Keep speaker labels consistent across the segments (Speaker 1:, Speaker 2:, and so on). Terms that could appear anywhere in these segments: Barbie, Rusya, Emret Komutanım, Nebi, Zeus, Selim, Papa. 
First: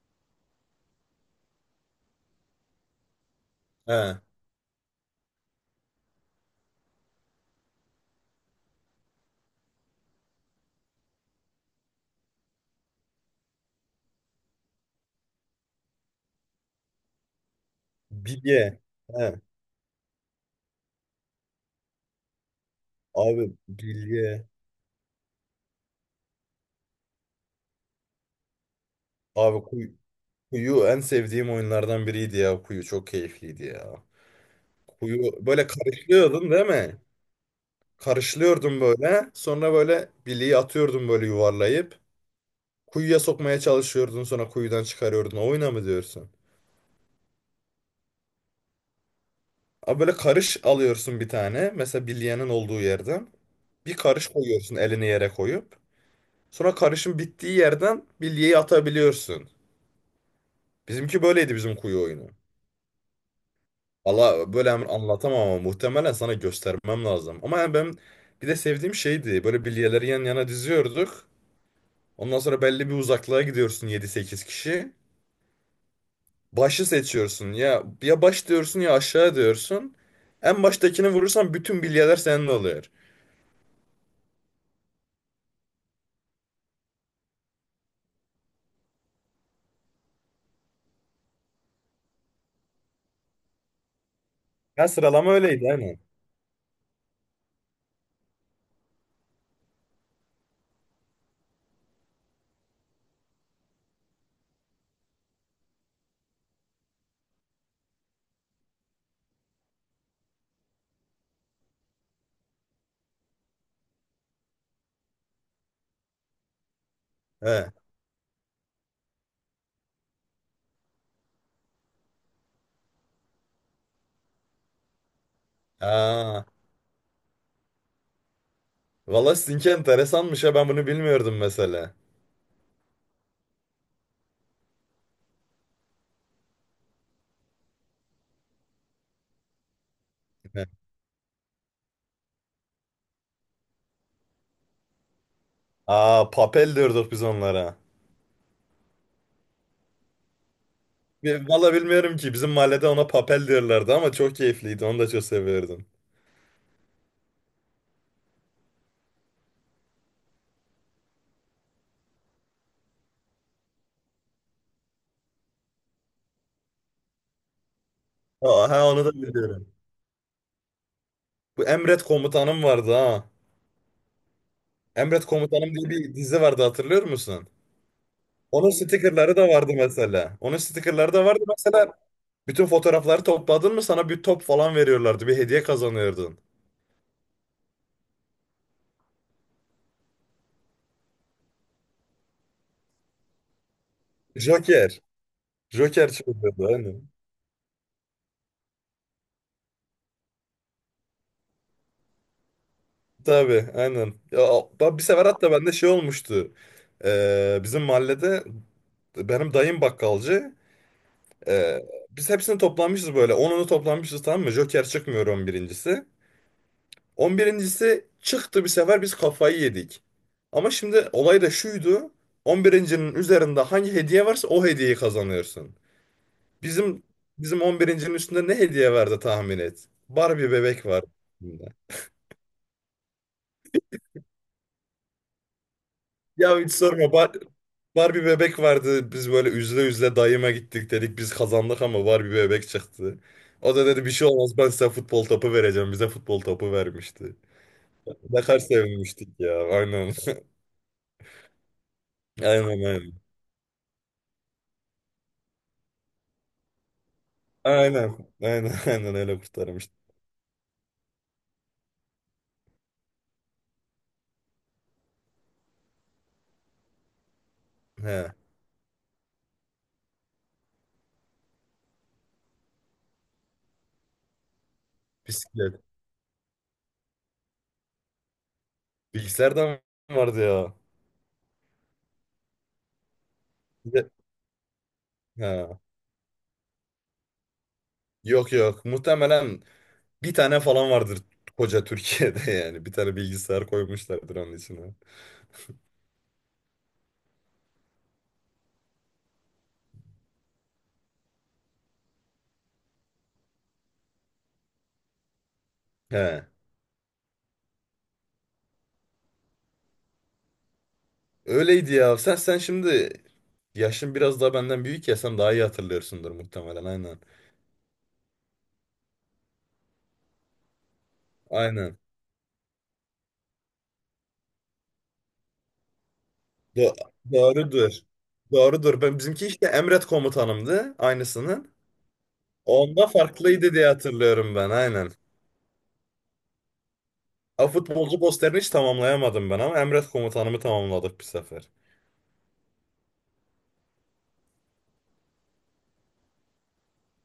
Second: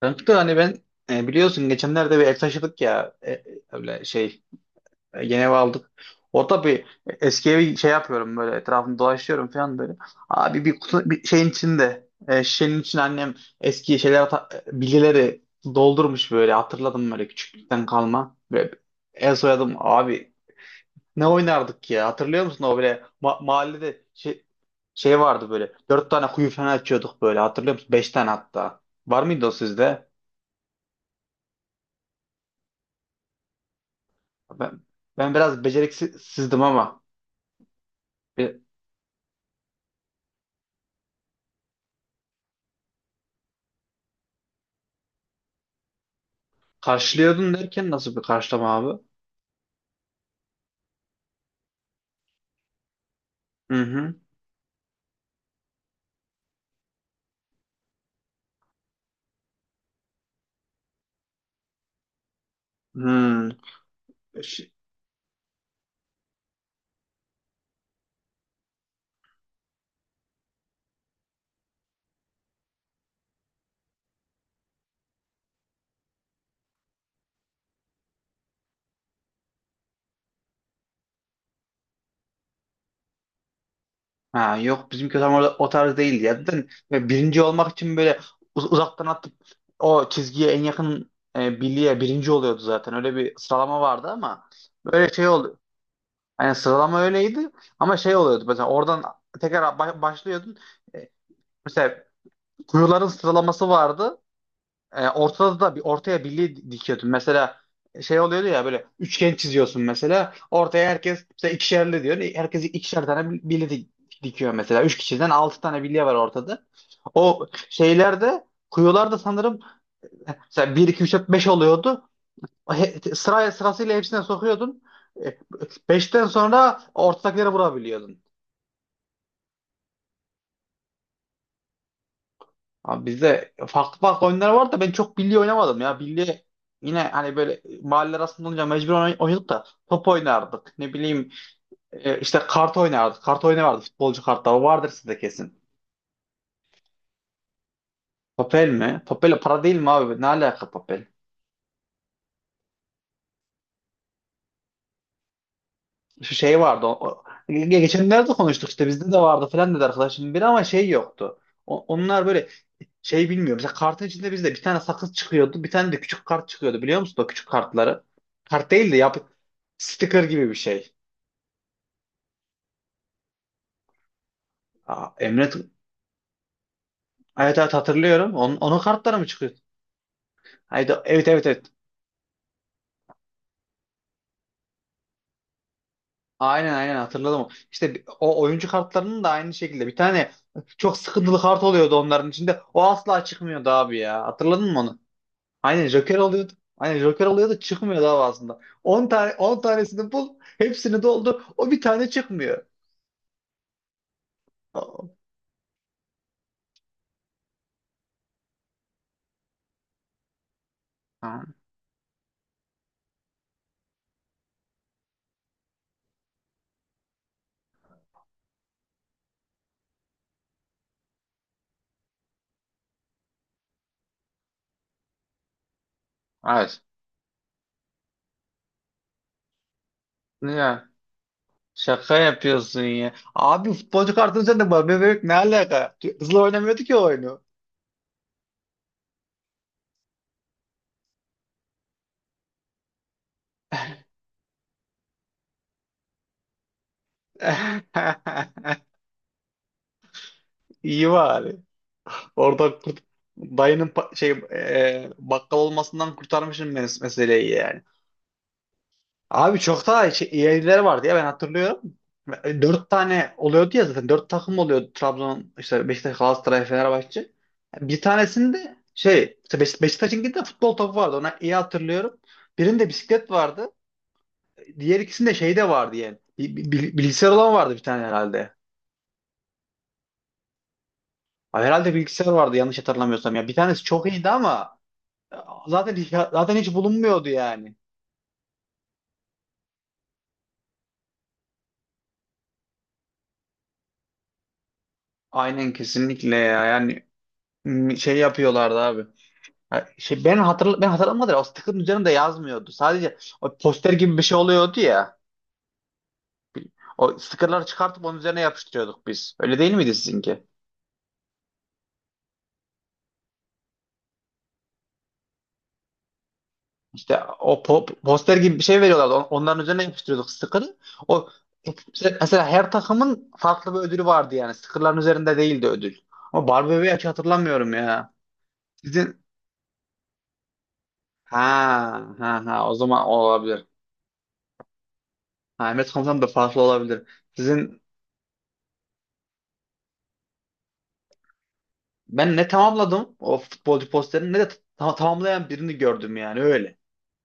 Speaker 1: Kanka hani ben biliyorsun geçenlerde bir ev taşıdık ya öyle
Speaker 2: He.
Speaker 1: şey yeni ev aldık. Orada bir eski evi şey yapıyorum böyle etrafını dolaşıyorum falan böyle. Abi bir, kutu, bir şeyin içinde şişenin içine annem eski şeyler bilgileri doldurmuş böyle hatırladım böyle küçüklükten kalma. Böyle
Speaker 2: Bilye.
Speaker 1: el
Speaker 2: He.
Speaker 1: soyadım abi ne oynardık ya hatırlıyor musun o böyle
Speaker 2: Abi
Speaker 1: mahallede şey,
Speaker 2: bilye.
Speaker 1: şey vardı böyle dört tane kuyu falan açıyorduk böyle hatırlıyor musun? Beş tane hatta var mıydı o
Speaker 2: Abi kuyu,
Speaker 1: sizde?
Speaker 2: Kuyu en sevdiğim oyunlardan biriydi ya. Kuyu çok keyifliydi ya.
Speaker 1: Ben, ben
Speaker 2: Kuyu
Speaker 1: biraz
Speaker 2: böyle karışlıyordun,
Speaker 1: beceriksizdim
Speaker 2: değil mi?
Speaker 1: ama bir
Speaker 2: Karışlıyordun böyle. Sonra böyle bilyeyi atıyordun böyle yuvarlayıp. Kuyuya sokmaya çalışıyordun, sonra kuyudan çıkarıyordun. O oyuna mı diyorsun?
Speaker 1: karşılıyordun derken nasıl bir karşılama abi?
Speaker 2: Abi böyle karış alıyorsun bir tane. Mesela bilyenin olduğu yerden.
Speaker 1: Hı
Speaker 2: Bir
Speaker 1: hı.
Speaker 2: karış koyuyorsun, elini yere koyup. Sonra karışın bittiği yerden bilyeyi atabiliyorsun. Bizimki böyleydi, bizim kuyu oyunu.
Speaker 1: Hmm.
Speaker 2: Valla böyle
Speaker 1: Ş-
Speaker 2: hemen anlatamam ama muhtemelen sana göstermem lazım. Ama yani ben bir de sevdiğim şeydi. Böyle bilyeleri yan yana diziyorduk. Ondan sonra belli bir uzaklığa gidiyorsun, yedi sekiz kişi. Başı seçiyorsun. Ya ya baş diyorsun ya aşağı diyorsun. En baştakini vurursan bütün bilyeler senin oluyor.
Speaker 1: Ha, yok bizimki tam orada o tarz değildi ya. Zaten böyle birinci olmak için böyle uzaktan atıp o çizgiye en yakın birliğe birinci oluyordu zaten. Öyle bir sıralama vardı ama
Speaker 2: Ya,
Speaker 1: böyle şey
Speaker 2: sıralama
Speaker 1: oldu.
Speaker 2: öyleydi hani.
Speaker 1: Yani sıralama öyleydi ama şey oluyordu. Mesela oradan tekrar başlıyordun. E, Mesela kuyuların sıralaması vardı. Ortada da bir, ortaya birliği dikiyordun. Mesela şey oluyordu ya, böyle üçgen çiziyorsun mesela. Ortaya herkes mesela ikişerli diyor. Herkes ikişer tane birliği dikiyor mesela. Üç kişiden altı tane birliği var ortada. O
Speaker 2: He.
Speaker 1: şeylerde, kuyularda sanırım mesela bir 2 3 4 5 oluyordu. Sıraya, sırasıyla hepsine sokuyordun. E, Beşten
Speaker 2: Aa,
Speaker 1: sonra ortadakileri vurabiliyordun.
Speaker 2: valla sizinki enteresanmış ya, ben bunu bilmiyordum mesela.
Speaker 1: Abi bizde farklı farklı oyunlar var da ben çok bilye oynamadım ya. Bilye yine hani böyle mahalle arasında olunca mecbur oynadık da top oynardık.
Speaker 2: He.
Speaker 1: Ne bileyim, işte kart oynardık. Kart oyunu vardı, futbolcu kartları. O vardır sizde kesin.
Speaker 2: Aa, papel diyorduk biz onlara.
Speaker 1: Papel mi? Papel para değil mi abi? Ne alaka papel?
Speaker 2: Ve valla bilmiyorum ki, bizim mahallede ona papel diyorlardı ama çok keyifliydi, onu da çok seviyordum.
Speaker 1: Şu şey vardı. Geçenlerde konuştuk, işte bizde de vardı falan dedi arkadaşım biri, ama şey yoktu. Onlar böyle şey, bilmiyorum. Mesela kartın içinde bizde bir tane sakız çıkıyordu. Bir tane de küçük kart çıkıyordu, biliyor musun? O küçük kartları.
Speaker 2: Ha,
Speaker 1: Kart
Speaker 2: ha,
Speaker 1: değil de
Speaker 2: onu da biliyorum.
Speaker 1: sticker gibi bir şey.
Speaker 2: Bu Emret Komutanım vardı ha.
Speaker 1: Aa,
Speaker 2: Emret Komutanım diye bir dizi vardı, hatırlıyor musun?
Speaker 1: Evet, evet, hatırlıyorum. Onun,
Speaker 2: Onun
Speaker 1: onun kartları mı
Speaker 2: stikerleri de
Speaker 1: çıkıyor?
Speaker 2: vardı mesela. Onun
Speaker 1: Haydi,
Speaker 2: stikerleri de
Speaker 1: evet,
Speaker 2: vardı
Speaker 1: evet, evet.
Speaker 2: mesela. Bütün fotoğrafları topladın mı sana bir top falan veriyorlardı. Bir hediye kazanıyordun.
Speaker 1: Aynen, aynen hatırladım. İşte o oyuncu kartlarının da aynı şekilde bir tane çok sıkıntılı kart oluyordu onların içinde. O asla çıkmıyordu abi ya. Hatırladın mı
Speaker 2: Joker.
Speaker 1: onu? Aynen,
Speaker 2: Joker
Speaker 1: Joker oluyordu.
Speaker 2: çıkıyordu
Speaker 1: Aynen,
Speaker 2: aynen.
Speaker 1: Joker oluyordu, çıkmıyordu abi aslında. 10 tane, 10 tanesini bul, hepsini doldur. O bir tane çıkmıyor.
Speaker 2: Tabii aynen. Ya, bir sefer hatta bende şey olmuştu. Bizim mahallede benim dayım bakkalcı. Biz hepsini toplanmışız böyle. 10'unu toplanmışız, tamam mı? Joker çıkmıyor, on birincisi çıktı bir sefer, biz kafayı yedik. Ama şimdi olay da şuydu. 11'incinin üzerinde hangi hediye varsa o hediyeyi kazanıyorsun.
Speaker 1: Hayır.
Speaker 2: Bizim bizim 11'incinin üstünde ne hediye vardı tahmin et. Barbie bebek
Speaker 1: Ya
Speaker 2: var. Üstünde.
Speaker 1: şaka yapıyorsun ya. Abi futbolcu kartını sen de var. Bebek ne alaka? Hızlı
Speaker 2: Ya hiç
Speaker 1: oynamıyordu ki o
Speaker 2: sorma.
Speaker 1: oyunu.
Speaker 2: Barbie bebek vardı. Biz böyle üzle üzle dayıma gittik, dedik. Biz kazandık ama Barbie bebek çıktı. O da dedi, bir şey olmaz, ben size futbol topu vereceğim. Bize futbol topu vermişti. Ne kadar sevinmiştik ya. Aynen.
Speaker 1: İyi bari.
Speaker 2: Aynen,
Speaker 1: Orada
Speaker 2: aynen.
Speaker 1: dayının bakkal olmasından kurtarmışım meseleyi yani.
Speaker 2: Aynen. Aynen aynen öyle
Speaker 1: Abi çok daha
Speaker 2: kurtarmıştık.
Speaker 1: şey, iyileri vardı ya, ben hatırlıyorum. Dört tane oluyordu ya zaten. Dört takım oluyordu. Trabzon, işte Beşiktaş, Galatasaray, Fenerbahçe. Bir
Speaker 2: He.
Speaker 1: tanesinde şey, işte Beşiktaş'ınkinde de futbol topu vardı. Ona iyi hatırlıyorum. Birinde bisiklet vardı. Diğer ikisinde şey de
Speaker 2: Bisiklet.
Speaker 1: vardı yani. Bilgisayar olan vardı bir tane herhalde.
Speaker 2: Bilgisayar da mı vardı ya?
Speaker 1: Ay, herhalde bilgisayar vardı yanlış hatırlamıyorsam ya. Bir tanesi
Speaker 2: Bir
Speaker 1: çok
Speaker 2: de-
Speaker 1: iyiydi ama e,
Speaker 2: He.
Speaker 1: zaten hiç bulunmuyordu yani.
Speaker 2: Yok yok. Muhtemelen bir tane falan vardır koca Türkiye'de yani. Bir tane bilgisayar koymuşlardır onun içine.
Speaker 1: Aynen, kesinlikle ya. Yani şey yapıyorlardı abi. Ha, şey, ben hatırlamadım. Da o sticker'ın üzerinde yazmıyordu. Sadece o poster gibi bir şey oluyordu ya.
Speaker 2: He.
Speaker 1: O sticker'ları çıkartıp onun üzerine yapıştırıyorduk biz. Öyle değil miydi sizinki?
Speaker 2: Öyleydi ya. Sen şimdi yaşın biraz daha benden büyük ya, sen daha iyi hatırlıyorsundur muhtemelen, aynen.
Speaker 1: İşte o poster gibi bir şey veriyorlardı. Onların üzerine yapıştırıyorduk sticker'ı. O
Speaker 2: Aynen.
Speaker 1: mesela her takımın farklı bir ödülü vardı yani. Sticker'ların üzerinde değildi ödül. Ama Barbie bebeği
Speaker 2: Do-
Speaker 1: hiç hatırlamıyorum
Speaker 2: Doğrudur.
Speaker 1: ya.
Speaker 2: Doğrudur. Ben
Speaker 1: Sizin
Speaker 2: bizimki işte Emret Komutanımdı aynısının.
Speaker 1: ha ha Ha, o zaman
Speaker 2: Onda
Speaker 1: o olabilir.
Speaker 2: farklıydı diye hatırlıyorum ben, aynen.
Speaker 1: Ha, Ahmet Komutan da farklı olabilir. Sizin
Speaker 2: Futbolcu posterini hiç tamamlayamadım ben ama Emret Komutanımı tamamladık bir sefer.
Speaker 1: Ben ne tamamladım o futbolcu posterini ne de tamamlayan birini gördüm yani öyle.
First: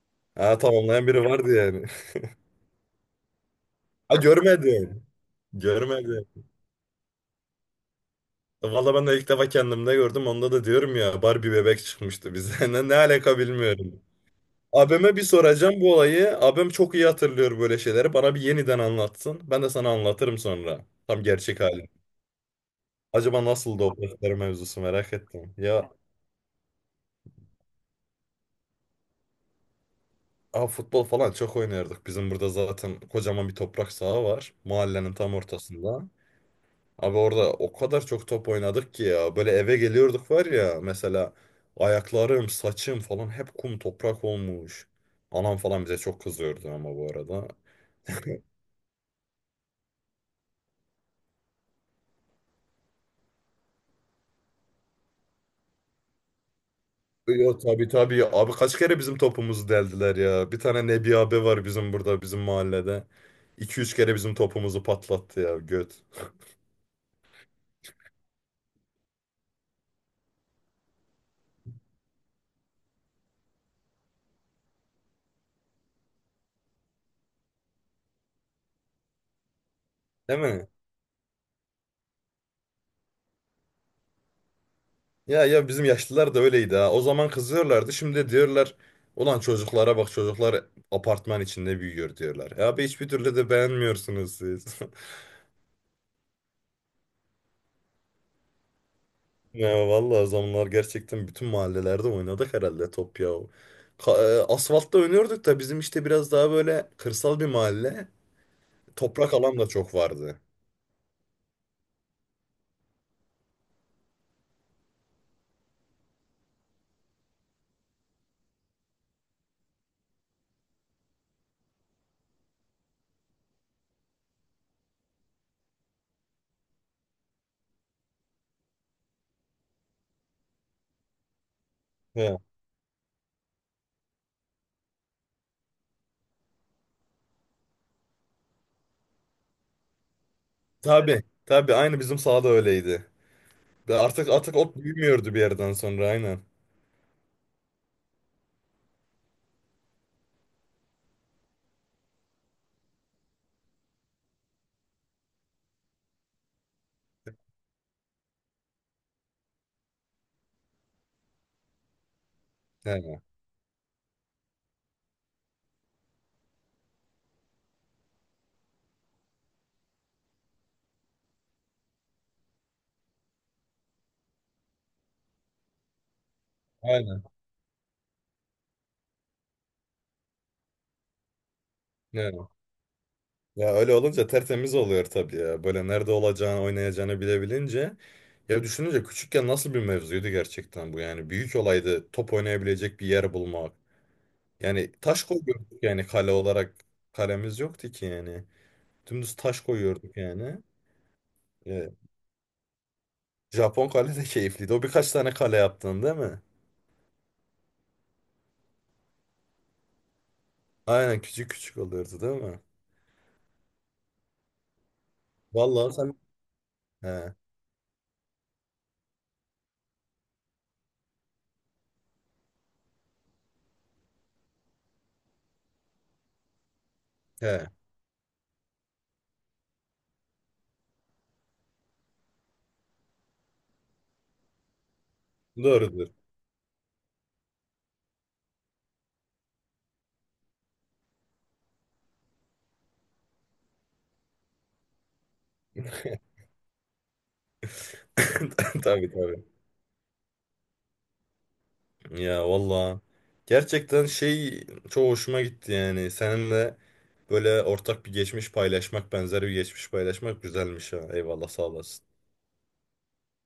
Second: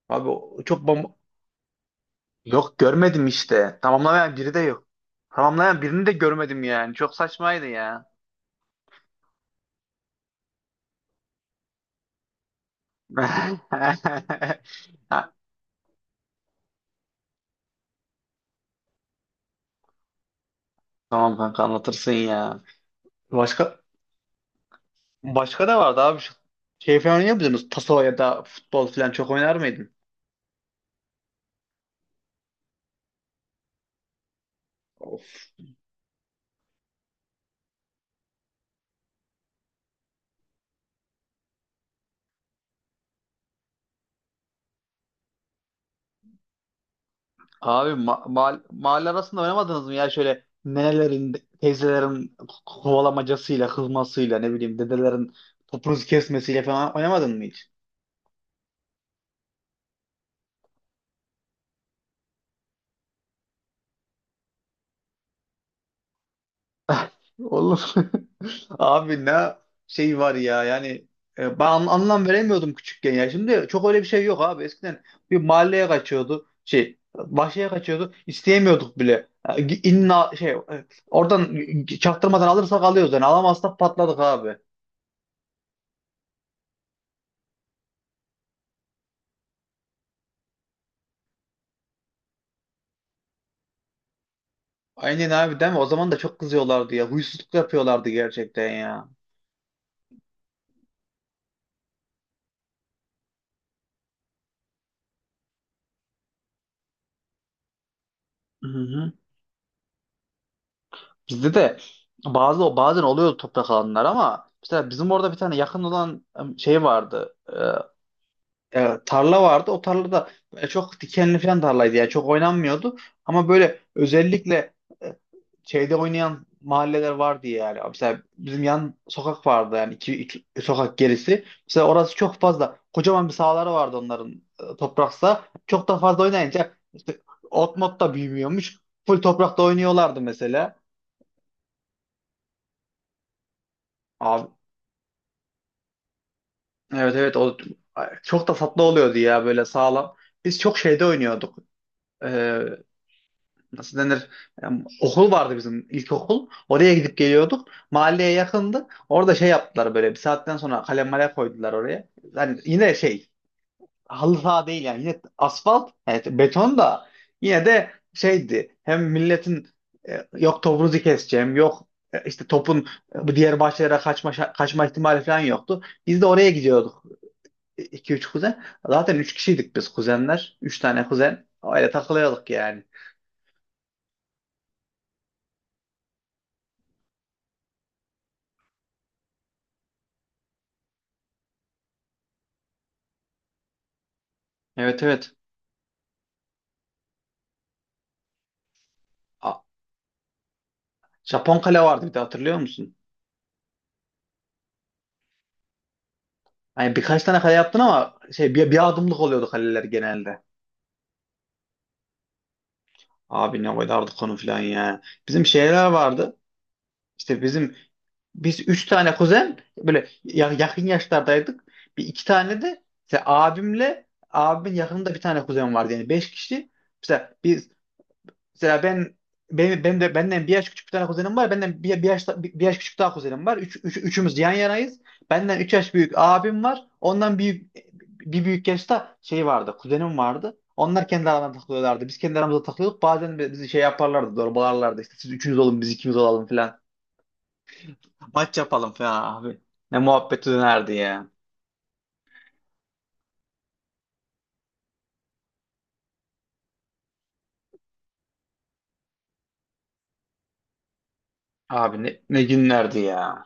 Speaker 1: Abi
Speaker 2: Ha,
Speaker 1: çok
Speaker 2: tamamlayan biri vardı yani.
Speaker 1: yok, görmedim işte.
Speaker 2: Ha,
Speaker 1: Tamamlayan biri de yok.
Speaker 2: görmedim.
Speaker 1: Tamamlayan birini de
Speaker 2: Görmedim.
Speaker 1: görmedim yani. Çok saçmaydı ya.
Speaker 2: Valla ben de ilk defa kendimde gördüm. Onda da diyorum ya, Barbie bebek çıkmıştı bize. Ne alaka bilmiyorum.
Speaker 1: Ha,
Speaker 2: Abime bir soracağım bu olayı. Abim çok iyi hatırlıyor böyle şeyleri. Bana bir yeniden anlatsın. Ben de sana anlatırım sonra. Tam
Speaker 1: tamam
Speaker 2: gerçek
Speaker 1: kanka,
Speaker 2: hali.
Speaker 1: anlatırsın ya.
Speaker 2: Acaba
Speaker 1: Başka,
Speaker 2: nasıldı o poster mevzusu, merak ettim.
Speaker 1: başka da
Speaker 2: Ya,
Speaker 1: vardı abi. Şey falan oynuyor muydunuz? Taso ya da futbol falan çok oynar mıydın?
Speaker 2: aa, futbol falan çok oynardık. Bizim burada zaten kocaman bir toprak saha var. Mahallenin
Speaker 1: Of.
Speaker 2: tam ortasında. Abi orada o kadar çok top oynadık ki ya. Böyle eve geliyorduk var ya, mesela ayaklarım, saçım falan hep kum toprak olmuş. Anam falan bize çok kızıyordu ama bu arada.
Speaker 1: Abi mahalle arasında oynamadınız mı ya, şöyle nenelerin, teyzelerin kovalamacasıyla, kızmasıyla, ne bileyim, dedelerin topunuzu kesmesiyle falan oynamadın mı
Speaker 2: Yo
Speaker 1: hiç?
Speaker 2: tabii tabii. Abi kaç kere bizim topumuzu deldiler ya. Bir tane Nebi abi var bizim burada, bizim mahallede. İki üç kere bizim topumuzu patlattı ya göt.
Speaker 1: Olur. Abi ne şey var ya, yani ben anlam veremiyordum küçükken ya. Şimdi çok öyle bir şey yok abi. Eskiden bir mahalleye kaçıyordu. Şey, bahçeye kaçıyordu. İsteyemiyorduk bile. İnna
Speaker 2: Değil
Speaker 1: şey,
Speaker 2: mi?
Speaker 1: oradan çaktırmadan alırsak alıyoruz yani. Alamazsak patladık abi.
Speaker 2: Ya ya bizim yaşlılar da öyleydi ha. O zaman kızıyorlardı. Şimdi de diyorlar ulan, çocuklara bak, çocuklar apartman içinde büyüyor diyorlar. E abi hiçbir türlü de beğenmiyorsunuz siz.
Speaker 1: Aynen abi, değil mi? O zaman da çok kızıyorlardı ya. Huysuzluk yapıyorlardı gerçekten ya.
Speaker 2: Ya vallahi o zamanlar gerçekten bütün mahallelerde oynadık herhalde top ya. Asfaltta oynuyorduk da bizim, işte biraz daha böyle kırsal bir mahalle.
Speaker 1: Hı hı.
Speaker 2: Toprak alan da çok vardı.
Speaker 1: Bizde de bazen oluyordu toprak alanlar, ama mesela bizim orada bir tane yakın olan şey vardı. Tarla vardı. O tarlada çok dikenli falan tarlaydı yani, çok oynanmıyordu. Ama böyle özellikle e, şeyde oynayan mahalleler vardı yani. Mesela bizim yan sokak vardı yani, iki sokak gerisi. Mesela orası çok
Speaker 2: He.
Speaker 1: fazla kocaman bir sahaları vardı onların, toprak saha. Çok da fazla oynayınca işte ot mot da büyümüyormuş. Full toprakta oynuyorlardı mesela.
Speaker 2: Tabii tabii aynı bizim sahada öyleydi. Ve Artık
Speaker 1: Abi
Speaker 2: artık ot büyümüyordu bir yerden sonra, aynen.
Speaker 1: evet, evet, ay, çok da tatlı oluyordu ya, böyle sağlam. Biz çok şeyde oynuyorduk. E, Nasıl denir, okul vardı bizim, ilkokul. Oraya gidip geliyorduk. Mahalleye yakındı. Orada şey yaptılar, böyle bir saatten sonra kalem male koydular oraya. Yani yine
Speaker 2: He,
Speaker 1: şey, halı saha değil yani, yine asfalt, evet, beton da, yine de şeydi, hem milletin yok topunuzu keseceğim, yok işte topun bu diğer bahçelere kaçma ihtimali falan yoktu. Biz de oraya gidiyorduk,
Speaker 2: aynen.
Speaker 1: iki üç kuzen. Zaten 3 kişiydik biz kuzenler. Üç tane kuzen. Öyle
Speaker 2: He.
Speaker 1: takılıyorduk yani.
Speaker 2: Ya öyle olunca tertemiz oluyor tabii ya. Böyle nerede olacağını, oynayacağını bilebilince. Ya düşününce küçükken nasıl bir mevzuydu gerçekten bu yani. Büyük olaydı top oynayabilecek bir yer bulmak. Yani
Speaker 1: Evet,
Speaker 2: taş
Speaker 1: evet.
Speaker 2: koyuyorduk yani, kale olarak kalemiz yoktu ki yani. Dümdüz taş koyuyorduk yani.
Speaker 1: Japon kale
Speaker 2: Ya,
Speaker 1: vardı bir de, hatırlıyor musun?
Speaker 2: Japon kale de keyifliydi. O birkaç tane kale yaptın, değil mi?
Speaker 1: Hani birkaç tane kale yaptın ama şey, bir adımlık oluyordu kaleler genelde.
Speaker 2: Aynen, küçük küçük oluyordu değil mi?
Speaker 1: Abi ne koyardık onu falan ya. Bizim şeyler
Speaker 2: Vallahi sen...
Speaker 1: vardı.
Speaker 2: He,
Speaker 1: İşte bizim, üç tane kuzen böyle yakın yaşlardaydık. Bir iki tane de işte abimin yakınında bir tane kuzen vardı, yani beş kişi. İşte
Speaker 2: he.
Speaker 1: mesela ben, benim, ben de benden bir yaş küçük bir tane kuzenim var. Benden bir yaş küçük daha kuzenim var. Üçümüz yan yanayız. Benden üç yaş
Speaker 2: Doğrudur.
Speaker 1: büyük abim var. Ondan büyük bir büyük yaşta şey vardı. Kuzenim vardı. Onlar kendi aralarında takılıyorlardı. Biz kendi aramızda takılıyorduk. Bazen bizi şey yaparlardı. Zorbalarlardı. İşte siz üçünüz olun, biz ikimiz olalım falan. Maç yapalım
Speaker 2: Tabii
Speaker 1: falan
Speaker 2: tabii.
Speaker 1: abi. Ne muhabbeti dönerdi ya.
Speaker 2: Ya valla, gerçekten şey, çok hoşuma gitti yani seninle böyle ortak bir geçmiş paylaşmak, benzer bir geçmiş paylaşmak güzelmiş ha, eyvallah, sağ
Speaker 1: Abi
Speaker 2: olasın.
Speaker 1: ne günlerdi ya.